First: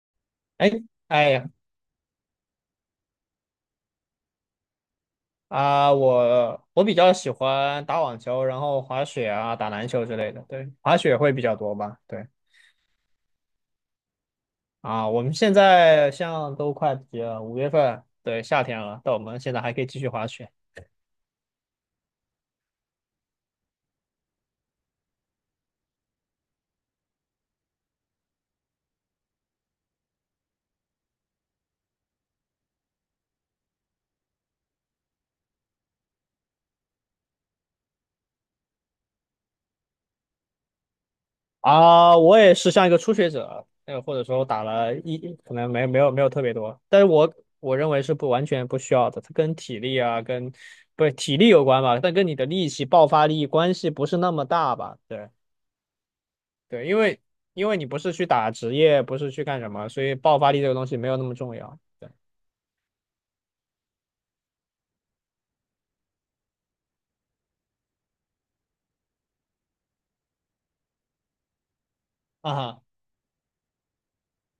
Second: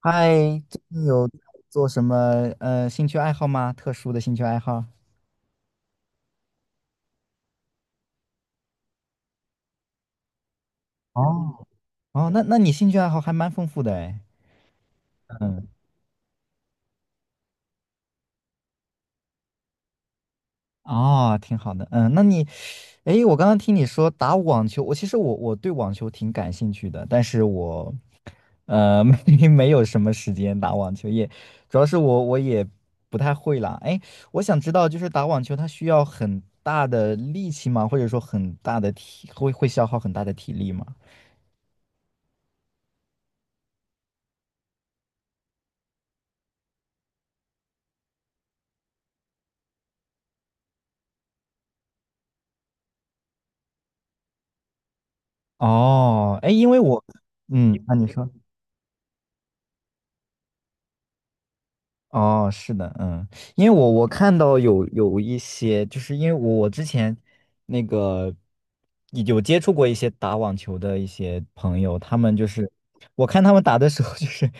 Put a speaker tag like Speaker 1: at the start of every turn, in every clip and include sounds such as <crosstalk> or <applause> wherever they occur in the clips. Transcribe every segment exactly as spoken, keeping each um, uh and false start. Speaker 1: 嗨，
Speaker 2: 哎，
Speaker 1: 最近有
Speaker 2: 哎呀
Speaker 1: 做什么呃兴趣爱好吗？特殊的兴趣爱好？
Speaker 2: 啊，我我比较喜欢打网球，然后滑雪啊，打篮球之类的。对，滑雪会比较
Speaker 1: 哦
Speaker 2: 多吧？对
Speaker 1: 哦，那那你兴趣爱好还蛮丰富的哎。
Speaker 2: 啊，我们现
Speaker 1: 嗯，
Speaker 2: 在像都快毕业了五月份，对，夏天了，但我们现在还可以继续滑雪
Speaker 1: 哦，挺好的。嗯，那你，诶，我刚刚听你说打网球，我其实我我对网球挺感兴趣的，但是我呃 <laughs> 没没有什么时间打网球，也主要是我我也不太会啦。诶，我想知道就是打网球它需要很大的力气吗？或者说很大的体会会消耗很大的体力吗？
Speaker 2: 啊。我也是像一个初学者，呃，或者说打了一，可能没没有没有特别多，但是我我认为是不完全不需要的，它跟体力啊，跟不是体力有关吧，但跟你的力气、爆发力关系不是那么大吧？对。
Speaker 1: 哦，哎，因为
Speaker 2: 对，因
Speaker 1: 我，
Speaker 2: 为因
Speaker 1: 嗯，
Speaker 2: 为你
Speaker 1: 那
Speaker 2: 不
Speaker 1: 你
Speaker 2: 是去
Speaker 1: 说，
Speaker 2: 打职业，不是去干什么，所以爆发力这个东西没有那么重要。对
Speaker 1: 哦，是的，嗯，因为我我看到有有一些，就是因为我我之前那个有接触过一些打网球的一些朋友，他们就
Speaker 2: 啊
Speaker 1: 是
Speaker 2: 哈，
Speaker 1: 我看他们打的时候，就是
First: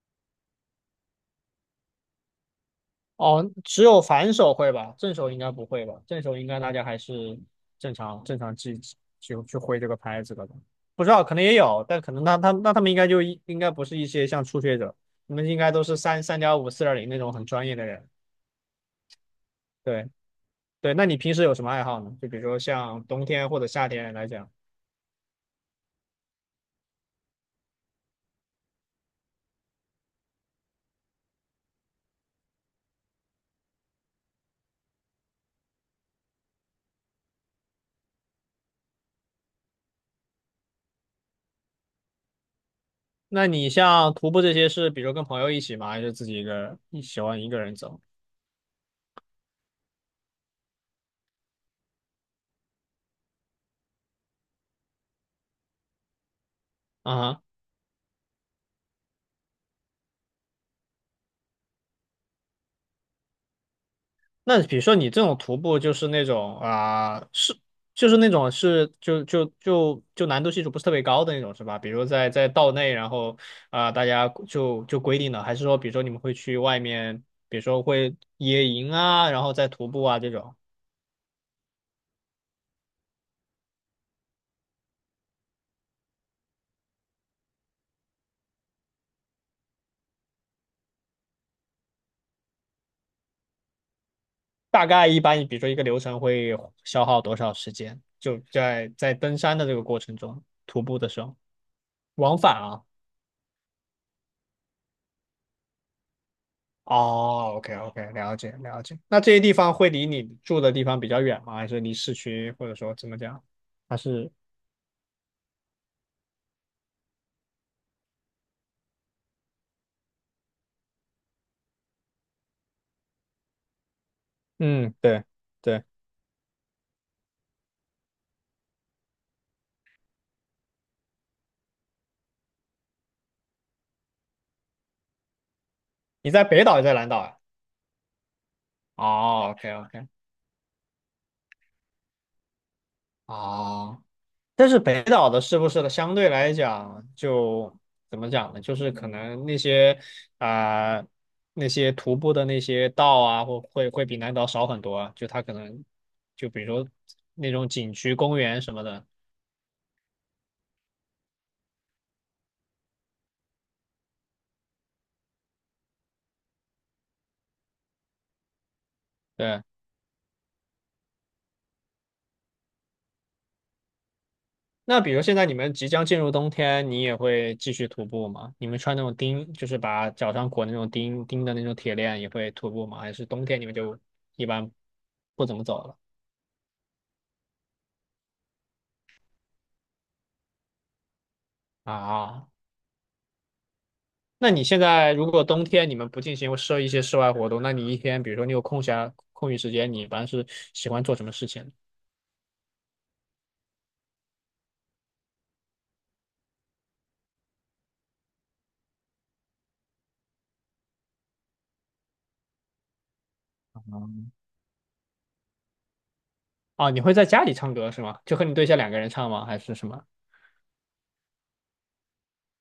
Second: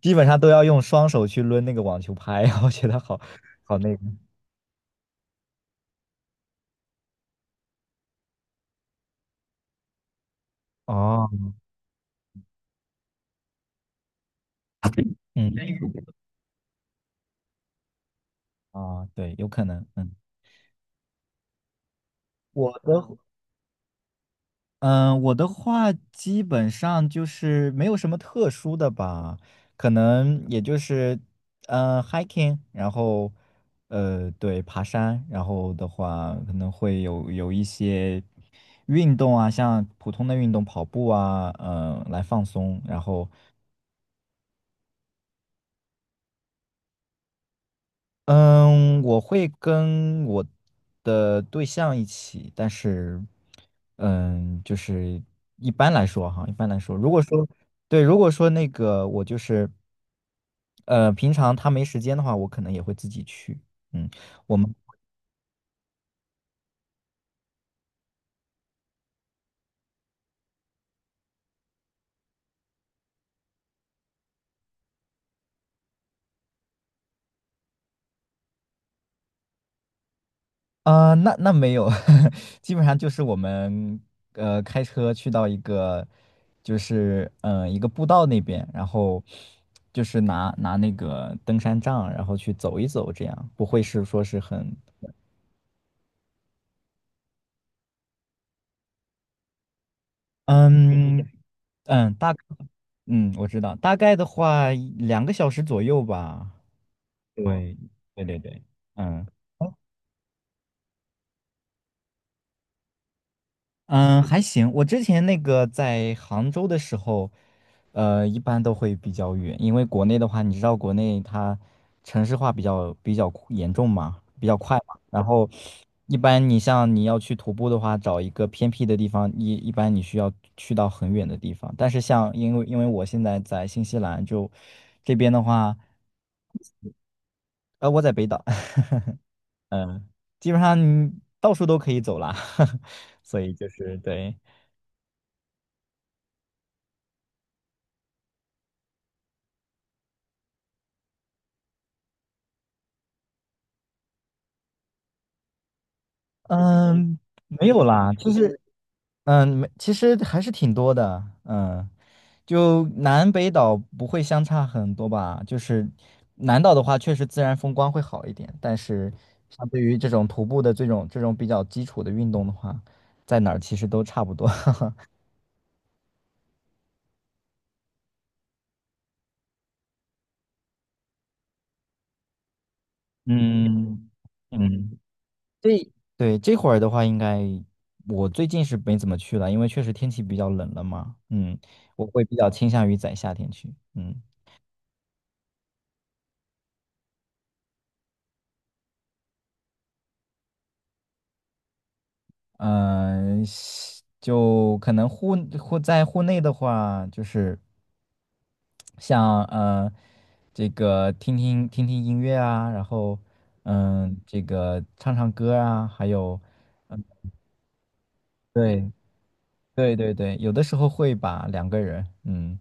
Speaker 1: 基本上都要用双手去抡那个网球拍，我觉得好
Speaker 2: 哦，
Speaker 1: 好
Speaker 2: 只
Speaker 1: 那个，
Speaker 2: 有反手会吧，正手应该不会吧？正手应该大家还是正常正常去去去挥这个拍子的吧，不知道
Speaker 1: 哦，
Speaker 2: 可能也有，但可能他他那他们应该就一应该不是一些像初学者，你们
Speaker 1: 嗯，
Speaker 2: 应该都是三三点五、四点零那种很专业的人。
Speaker 1: 啊，对，有可能，
Speaker 2: 对
Speaker 1: 嗯，
Speaker 2: 对，那你平时有什么爱好呢？就比如说
Speaker 1: 我
Speaker 2: 像
Speaker 1: 的。
Speaker 2: 冬天或者夏天来讲。
Speaker 1: 嗯，我的话基本上就是没有什么特殊的吧，可能也就是，呃，hiking，然后，呃，对，爬山，然后的话可能会有有一些运动啊，像普通的运动，跑步啊，嗯、来放松，然后
Speaker 2: 那你像徒步这些是，比如跟朋友一起吗？还是自己一个人？你喜欢一个人走？
Speaker 1: 嗯，我会跟我的对象一起，但是，嗯，就是一般来说哈，一般来说，如
Speaker 2: 啊
Speaker 1: 果
Speaker 2: 哈，
Speaker 1: 说对，如果说那个我就是，呃，平常他没时间的话，我可能也会自己去。嗯，我
Speaker 2: 那
Speaker 1: 们。
Speaker 2: 比如说你这种徒步就是那种啊、是就是那种是就就就就难度系数不是特别高的那种是吧？比如在在道内，然后啊、大家就就规定的，还是说比如说你们会去外面，比如说会野营啊，然后再徒步啊这种，
Speaker 1: 啊，那那没有，<laughs> 基本上就是我们呃开车去到一个，就是嗯、呃一个步道那边，然后就是拿拿那个登山杖，然后去走一走，这样不会是说是很
Speaker 2: 大概一般比如说一个流程会消耗多少时间？就在在登山的这个过程中，徒步的
Speaker 1: 嗯
Speaker 2: 时
Speaker 1: 嗯
Speaker 2: 候
Speaker 1: 嗯大
Speaker 2: 往返啊。
Speaker 1: 嗯我知道，大概的话两个小时左右吧，
Speaker 2: 哦，OK
Speaker 1: 对
Speaker 2: OK,
Speaker 1: 对
Speaker 2: 了
Speaker 1: 对
Speaker 2: 解
Speaker 1: 对，
Speaker 2: 了解。那
Speaker 1: 嗯。
Speaker 2: 这些地方会离你住的地方比较远吗？还是离市区，或者说怎么讲？还
Speaker 1: 嗯，
Speaker 2: 是
Speaker 1: 还行。我之前那个在杭州的时候，呃，一般都会比较远，因为国内的话，你知道国内它城市化比较比较酷严重嘛，比较快嘛。
Speaker 2: 嗯，
Speaker 1: 然
Speaker 2: 对
Speaker 1: 后
Speaker 2: 对，
Speaker 1: 一般你像你要去徒步的话，找一个偏僻的地方，一一般你需要去到很远的地方。但是像因为因为我现在在新西兰就这边的话，
Speaker 2: 你在北岛也在南岛呀？
Speaker 1: 呃，我在北岛，<laughs>
Speaker 2: 哦，OK
Speaker 1: 嗯，
Speaker 2: OK,
Speaker 1: 基本上你到处都可以走啦，<laughs> 所以就是
Speaker 2: 哦，
Speaker 1: 对。
Speaker 2: 但是北岛的是不是的，相对来讲就怎么讲呢？就是可能那些啊、呃那些徒步的那些道啊，或会会比南岛少很多啊。就它可能就比如说
Speaker 1: 嗯，
Speaker 2: 那种
Speaker 1: 没有
Speaker 2: 景
Speaker 1: 啦，
Speaker 2: 区、
Speaker 1: 就嗯
Speaker 2: 公
Speaker 1: 是
Speaker 2: 园什么的，
Speaker 1: 嗯，没其实还是挺多的，嗯，就南北岛不会相差很多吧？就是南岛的话，确实自然风光会好一点，但是
Speaker 2: 对。
Speaker 1: 相对于这种徒步的这种这种比较基础的运动的话，在哪儿其实都差不多。<laughs>
Speaker 2: 那比如现在你们即将进入冬天，你也会继续徒步吗？你们穿那种钉，就是把脚上裹那种钉钉的那种铁链，也会徒步吗？还是冬天你们就
Speaker 1: 嗯
Speaker 2: 一般
Speaker 1: 嗯，
Speaker 2: 不怎么走
Speaker 1: 这
Speaker 2: 了
Speaker 1: 对这会儿的话，应该我最近是没怎么去了，因为确实天气比较冷了嘛。嗯，我会比
Speaker 2: 啊？
Speaker 1: 较倾向于在夏天去。嗯。
Speaker 2: 那你现在如果冬天你们不进行设一些室外活动，那你一天，比如说你有空暇空余时间，你一般是喜欢做什么事情？
Speaker 1: 嗯，西就可能户户在户内的话，就是像呃这个听听听听音乐啊，然后嗯这个唱唱歌啊，还有
Speaker 2: 啊？你会在家里唱歌是吗？就和你对象
Speaker 1: 对
Speaker 2: 两个人唱吗？还是什
Speaker 1: 对
Speaker 2: 么？
Speaker 1: 对对，有的时候会把两个人，嗯，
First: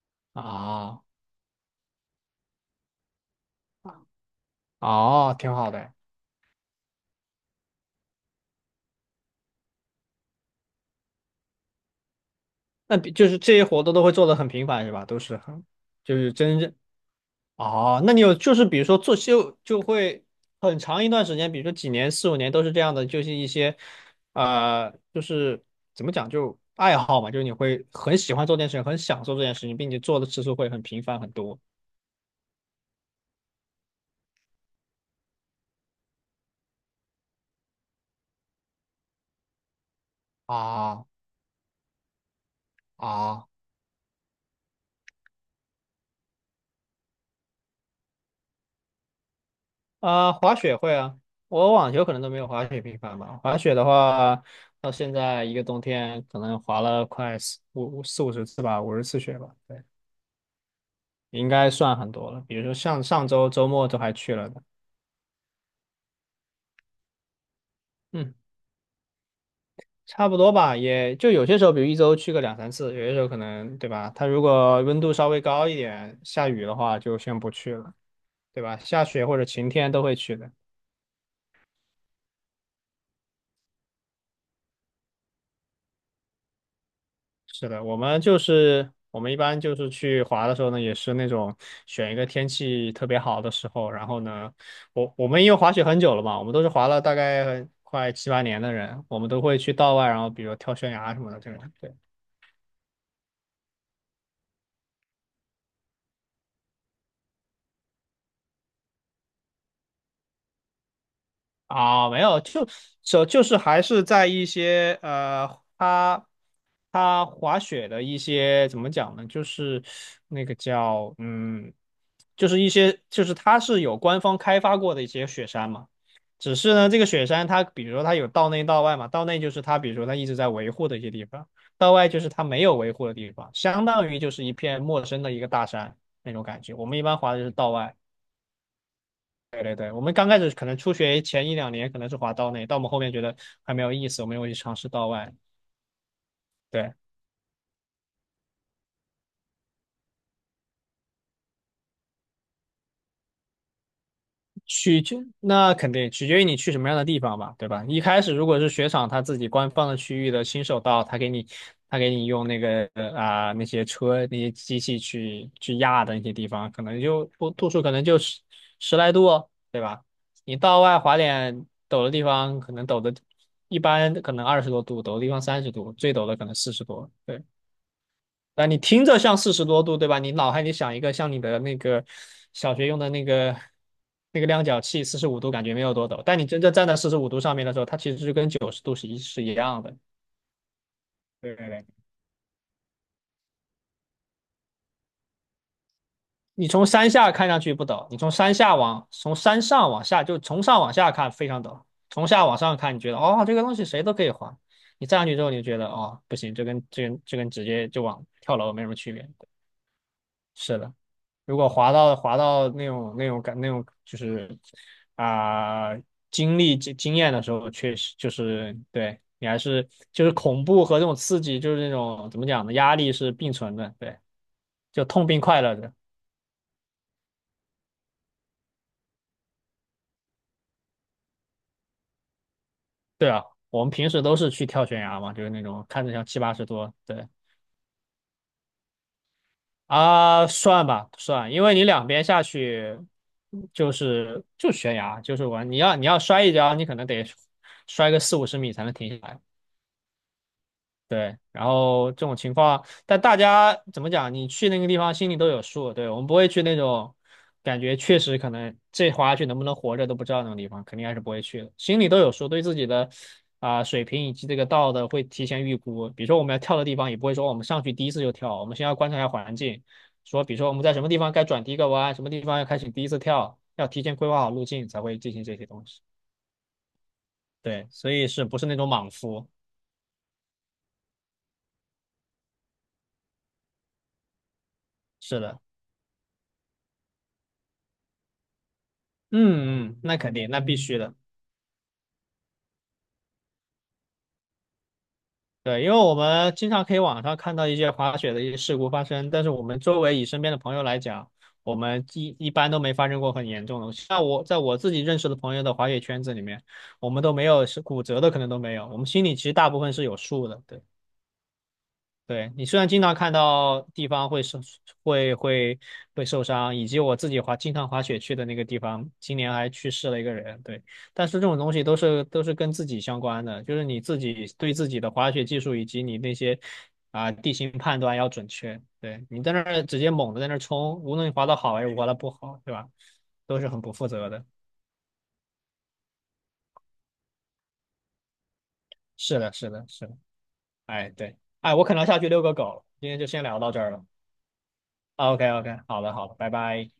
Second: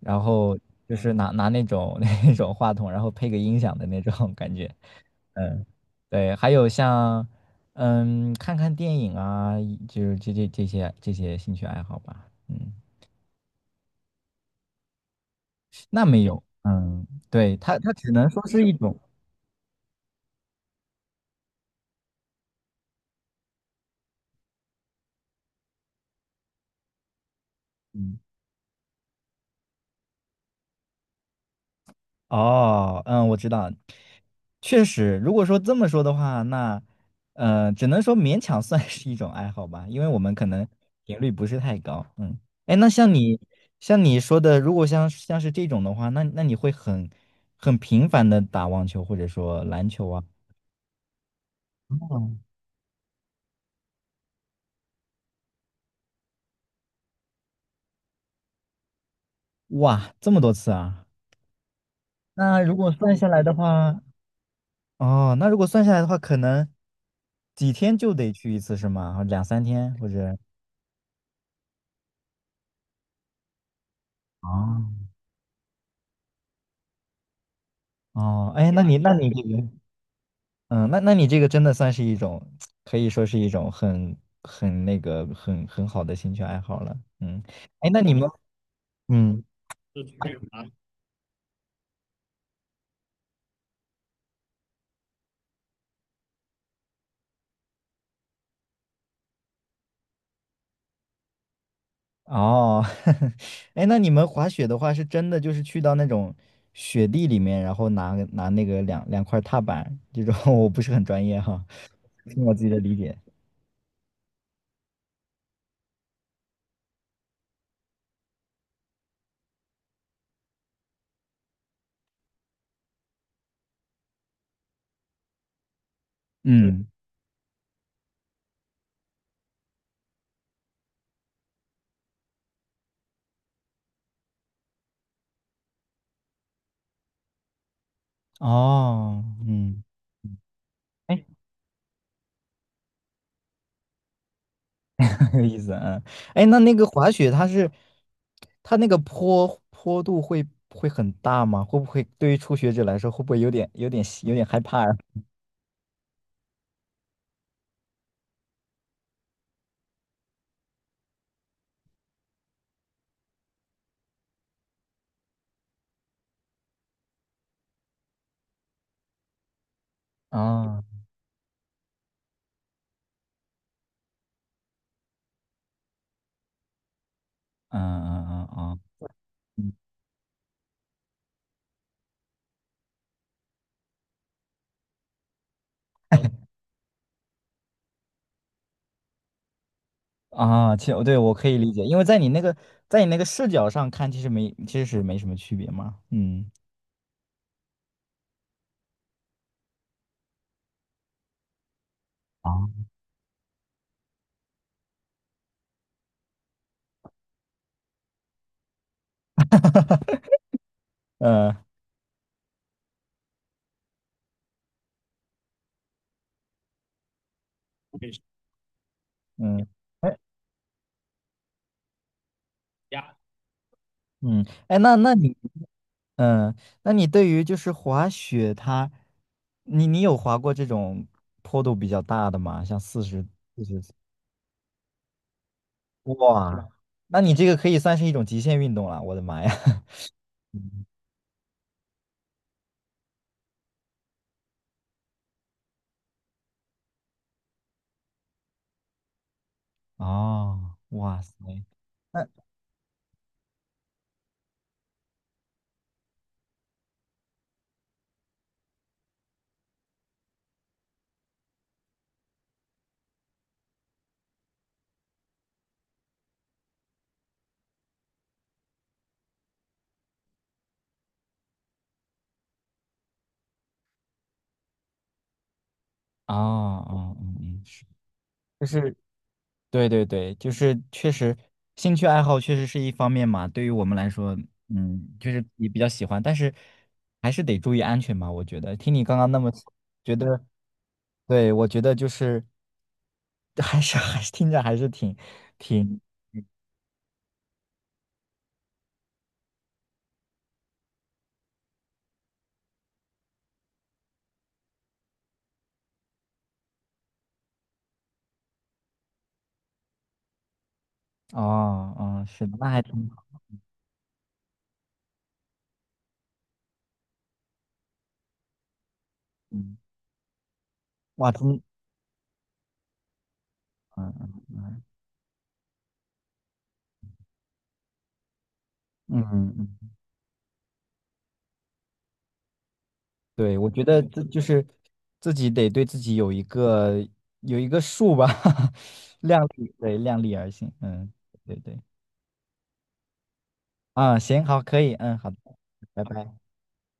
Speaker 1: 然后就
Speaker 2: 啊，
Speaker 1: 是拿拿那种 <laughs> 那种话筒，然后配个音响的那种感觉，
Speaker 2: 哦，挺
Speaker 1: 嗯，
Speaker 2: 好的。
Speaker 1: 对，还有像嗯看看电影啊，就是这这这些这些兴趣爱好吧，嗯，
Speaker 2: 那比就是这些活动都会做的很频繁是吧？都是很。
Speaker 1: 那
Speaker 2: 就
Speaker 1: 没
Speaker 2: 是
Speaker 1: 有，
Speaker 2: 真正
Speaker 1: 嗯，对，它它
Speaker 2: 哦，
Speaker 1: 只
Speaker 2: 那你
Speaker 1: 能
Speaker 2: 有
Speaker 1: 说
Speaker 2: 就是
Speaker 1: 是一
Speaker 2: 比如说
Speaker 1: 种。
Speaker 2: 做秀就会很长一段时间，比如说几年、四五年都是这样的，就是一些呃，就是怎么讲，就爱好嘛，就是你会很
Speaker 1: 嗯。
Speaker 2: 喜欢做这件事情，很享受这件事情，并且做的次数会很频繁很多。
Speaker 1: 哦，嗯，我知道，确实，如果说这么说的话，那，呃，只能说勉强算是一种爱好吧，因为我们可能
Speaker 2: 啊
Speaker 1: 频率不是太高，嗯，哎，那像你，
Speaker 2: 啊
Speaker 1: 像你说的，如果像像是这种的话，那那你会很很频繁的打网球或者说篮球啊？
Speaker 2: 啊！滑雪会啊，我网球可能都
Speaker 1: 嗯
Speaker 2: 没有滑雪频繁吧。滑雪的话，到现在一个冬天可能滑了快四五四五十次吧，五十次雪吧，对，
Speaker 1: 哇，这么多次啊！
Speaker 2: 应该算很多了。比
Speaker 1: 那
Speaker 2: 如说
Speaker 1: 如果
Speaker 2: 像
Speaker 1: 算
Speaker 2: 上
Speaker 1: 下来
Speaker 2: 周
Speaker 1: 的
Speaker 2: 周末都
Speaker 1: 话，
Speaker 2: 还去了的，
Speaker 1: 哦，那如果算下来的话，可能几天就得
Speaker 2: 嗯。
Speaker 1: 去一次是吗？两三天或
Speaker 2: 差不
Speaker 1: 者？
Speaker 2: 多吧，也就有些时候，比如一周去个两三次，有些时候可能，对吧？它如果
Speaker 1: 哦
Speaker 2: 温度稍微高一点，下雨的话就先不去了，
Speaker 1: 哦，
Speaker 2: 对
Speaker 1: 哎，
Speaker 2: 吧？
Speaker 1: 那你
Speaker 2: 下
Speaker 1: 那
Speaker 2: 雪
Speaker 1: 你
Speaker 2: 或
Speaker 1: 这
Speaker 2: 者
Speaker 1: 个，
Speaker 2: 晴天都会去的。
Speaker 1: 嗯，那那你这个真的算是一种，可以说是一种很很那个很很好的兴趣爱好了，嗯，
Speaker 2: 是的，
Speaker 1: 哎，
Speaker 2: 我
Speaker 1: 那你
Speaker 2: 们
Speaker 1: 们，
Speaker 2: 就是我们一
Speaker 1: 嗯，
Speaker 2: 般就是去滑的时候呢，也是那种选一个天气特别好的时候，然后呢，我我们因为滑雪很久了嘛，我们都是滑了大概快七八年的人，我们都会去道外，然后比如跳悬崖什么的这种。对。
Speaker 1: 哦，<laughs> 哎，那你们滑雪的话，是真的就是去到那种雪地里面，然后拿拿那个两两块踏板这种，<laughs> 我不是很专业哈，
Speaker 2: 啊，没有，
Speaker 1: 凭我自
Speaker 2: 就
Speaker 1: 己的理解，
Speaker 2: 就就是还是在一些呃，他他滑雪的一些怎么讲呢？就是那个叫嗯，就是一些就是它是有官方开发过的一些雪山嘛。只是
Speaker 1: 嗯，
Speaker 2: 呢，这个雪山它比如说它有道内道外嘛，道内就是它比如说它一直在维护的一些地方，道外就是它没有维护的地方，相当于就是一片陌生的一个大山那种感觉。我们一般滑的就是道外。
Speaker 1: 哦，
Speaker 2: 对对
Speaker 1: 嗯。
Speaker 2: 对，我们刚开始可能初学
Speaker 1: 哎。
Speaker 2: 前一两年可能是滑刀内，到我们后面觉得还没有意思，我们又会去尝试刀外。
Speaker 1: <laughs> 有意思啊。哎，那那个
Speaker 2: 对，
Speaker 1: 滑雪它是它那个坡坡度会会很大吗？会不会对于初学者来说，会不会有点有点有点害怕呀？
Speaker 2: 取决那肯定取决于你去什么样的地方吧，对吧？一开始如果是雪场他自己官方的区域的新手道，他给你他给你用那个呃啊、那些车那些机器去去压的那些地方，可能就不度数可能就十十来度哦，对吧？
Speaker 1: <laughs>
Speaker 2: 你道
Speaker 1: 啊，
Speaker 2: 外滑点陡的地方，可能陡的一般可能二十多度，陡的地方三十度，最陡的可能四十多。对。
Speaker 1: 嗯嗯嗯
Speaker 2: 那
Speaker 1: 嗯。
Speaker 2: 你
Speaker 1: 嗯
Speaker 2: 听着像四十多度，对吧？你脑海里想一个像你的那个小学用的那个那个量角器，四十五度感觉没有多陡，但你真正站在四十五度上面的时候，它其实是跟九十度是一是一样的。
Speaker 1: 啊，其实对我可
Speaker 2: 对
Speaker 1: 以
Speaker 2: 对
Speaker 1: 理解，
Speaker 2: 对，
Speaker 1: 因为在你那个在你那个视角上看，其实没其实是没什么区别嘛。嗯，
Speaker 2: 你从山下看上去不陡，你从山下往从山上往下，就从上往下看非常陡，从下往
Speaker 1: 啊，
Speaker 2: 上看，你觉得哦这个东西谁都可以滑，你站上去之后，你就觉得哦不行，这跟这跟这跟直接就往跳楼没什么区别。对
Speaker 1: <laughs>
Speaker 2: 是的，
Speaker 1: 呃，
Speaker 2: 如果滑到滑到那种那种感那种就是啊、经历经经验的时候，确实就是对你还
Speaker 1: 嗯，
Speaker 2: 是
Speaker 1: 哎，
Speaker 2: 就是恐怖和这种刺激，就是那种怎么讲呢，压力是并存的，对，
Speaker 1: 嗯，哎，那
Speaker 2: 就
Speaker 1: 那
Speaker 2: 痛
Speaker 1: 你
Speaker 2: 并快乐着。
Speaker 1: 嗯，那你对于就是滑雪它，你你有滑过这种坡度比较大的吗？像四十，
Speaker 2: 对啊，我们平时都是去跳悬崖嘛，就是那种看着像七八十
Speaker 1: 哇，
Speaker 2: 多，
Speaker 1: 那
Speaker 2: 对
Speaker 1: 你这个可以算是一种极限运动了。我的妈呀！<laughs>
Speaker 2: 啊，算吧算，因为你两边下去就是就悬崖，就是完，你要你要摔一跤，你可能得摔个四五十米才能停下来。
Speaker 1: 哦，哇
Speaker 2: 对，
Speaker 1: 塞，
Speaker 2: 然后这
Speaker 1: 那哦
Speaker 2: 种情况，但大家怎么讲？你去那个地方心里都有数，对，我们不会去那种感觉确实可能这滑下去能不能活着都不知道那种地方，肯定还是不会去的。心里都有数，对自己的啊、水平以及这个道的会提前预估。比如说我们要跳的地方，也不会说我们上去第一次就跳，我们先要观察一下环境，说比如说我们在什么地方该转第一个弯，什么地方要开始第一次跳，要提前规划好路径才会进行这些东西。
Speaker 1: 哦嗯嗯，是。
Speaker 2: 对，所以是不
Speaker 1: 就
Speaker 2: 是那种
Speaker 1: 是
Speaker 2: 莽夫？
Speaker 1: 对对对，就是确实，兴趣爱好确实是一方面嘛。对于我们来说，嗯，就
Speaker 2: 是
Speaker 1: 是
Speaker 2: 的，
Speaker 1: 也比较喜欢，但是还是得注意安全吧。我觉得，听你刚刚那么说
Speaker 2: 嗯嗯，
Speaker 1: 觉
Speaker 2: 那肯
Speaker 1: 得，
Speaker 2: 定，那必须的。
Speaker 1: 对，我觉得就是 <laughs> 还是还是听着还是挺
Speaker 2: 对，因为
Speaker 1: 挺
Speaker 2: 我们经常可以网上看到一些滑雪的一些事故发生，但是我们周围以身边的朋友来讲，我们一一般都没发生过很严重的。像我在我自己认识的朋友的滑雪圈子里面，我们都没有是骨折的，可能都没有。我们心里其实大部分是有数的。对。
Speaker 1: 哦，嗯，是
Speaker 2: 对，
Speaker 1: 的，
Speaker 2: 你
Speaker 1: 那
Speaker 2: 虽
Speaker 1: 还
Speaker 2: 然经
Speaker 1: 挺
Speaker 2: 常看
Speaker 1: 好，
Speaker 2: 到地方会受会会会受伤，以及我自己滑经常滑雪去的那个地方，今年还
Speaker 1: 嗯，
Speaker 2: 去世了一个人。对，但
Speaker 1: 哇，
Speaker 2: 是这种
Speaker 1: 真
Speaker 2: 东西都是都是跟自己相关的，就是你
Speaker 1: 嗯
Speaker 2: 自己对
Speaker 1: 嗯
Speaker 2: 自己的滑雪技术以及你那些啊、地形判断要准确。
Speaker 1: 嗯
Speaker 2: 对，你在
Speaker 1: 嗯
Speaker 2: 那
Speaker 1: 嗯。
Speaker 2: 儿
Speaker 1: 嗯
Speaker 2: 直接猛的在那儿冲，无论你滑的好还是滑的不好，对吧？
Speaker 1: 对，
Speaker 2: 都是
Speaker 1: 我
Speaker 2: 很
Speaker 1: 觉
Speaker 2: 不
Speaker 1: 得
Speaker 2: 负
Speaker 1: 这
Speaker 2: 责
Speaker 1: 就
Speaker 2: 的。
Speaker 1: 是自己得对自己有一个有一个数吧，<laughs>
Speaker 2: 是
Speaker 1: 量
Speaker 2: 的，是
Speaker 1: 力，
Speaker 2: 的，
Speaker 1: 对，
Speaker 2: 是的。
Speaker 1: 量力而行，
Speaker 2: 哎，
Speaker 1: 嗯，
Speaker 2: 对，
Speaker 1: 对
Speaker 2: 哎，
Speaker 1: 对，
Speaker 2: 我可能要下去遛个狗，今天就先聊到这儿了。
Speaker 1: 啊，行，好，可以，嗯，好的，
Speaker 2: OK，OK，好
Speaker 1: 拜
Speaker 2: 的，好
Speaker 1: 拜。
Speaker 2: 的，拜拜。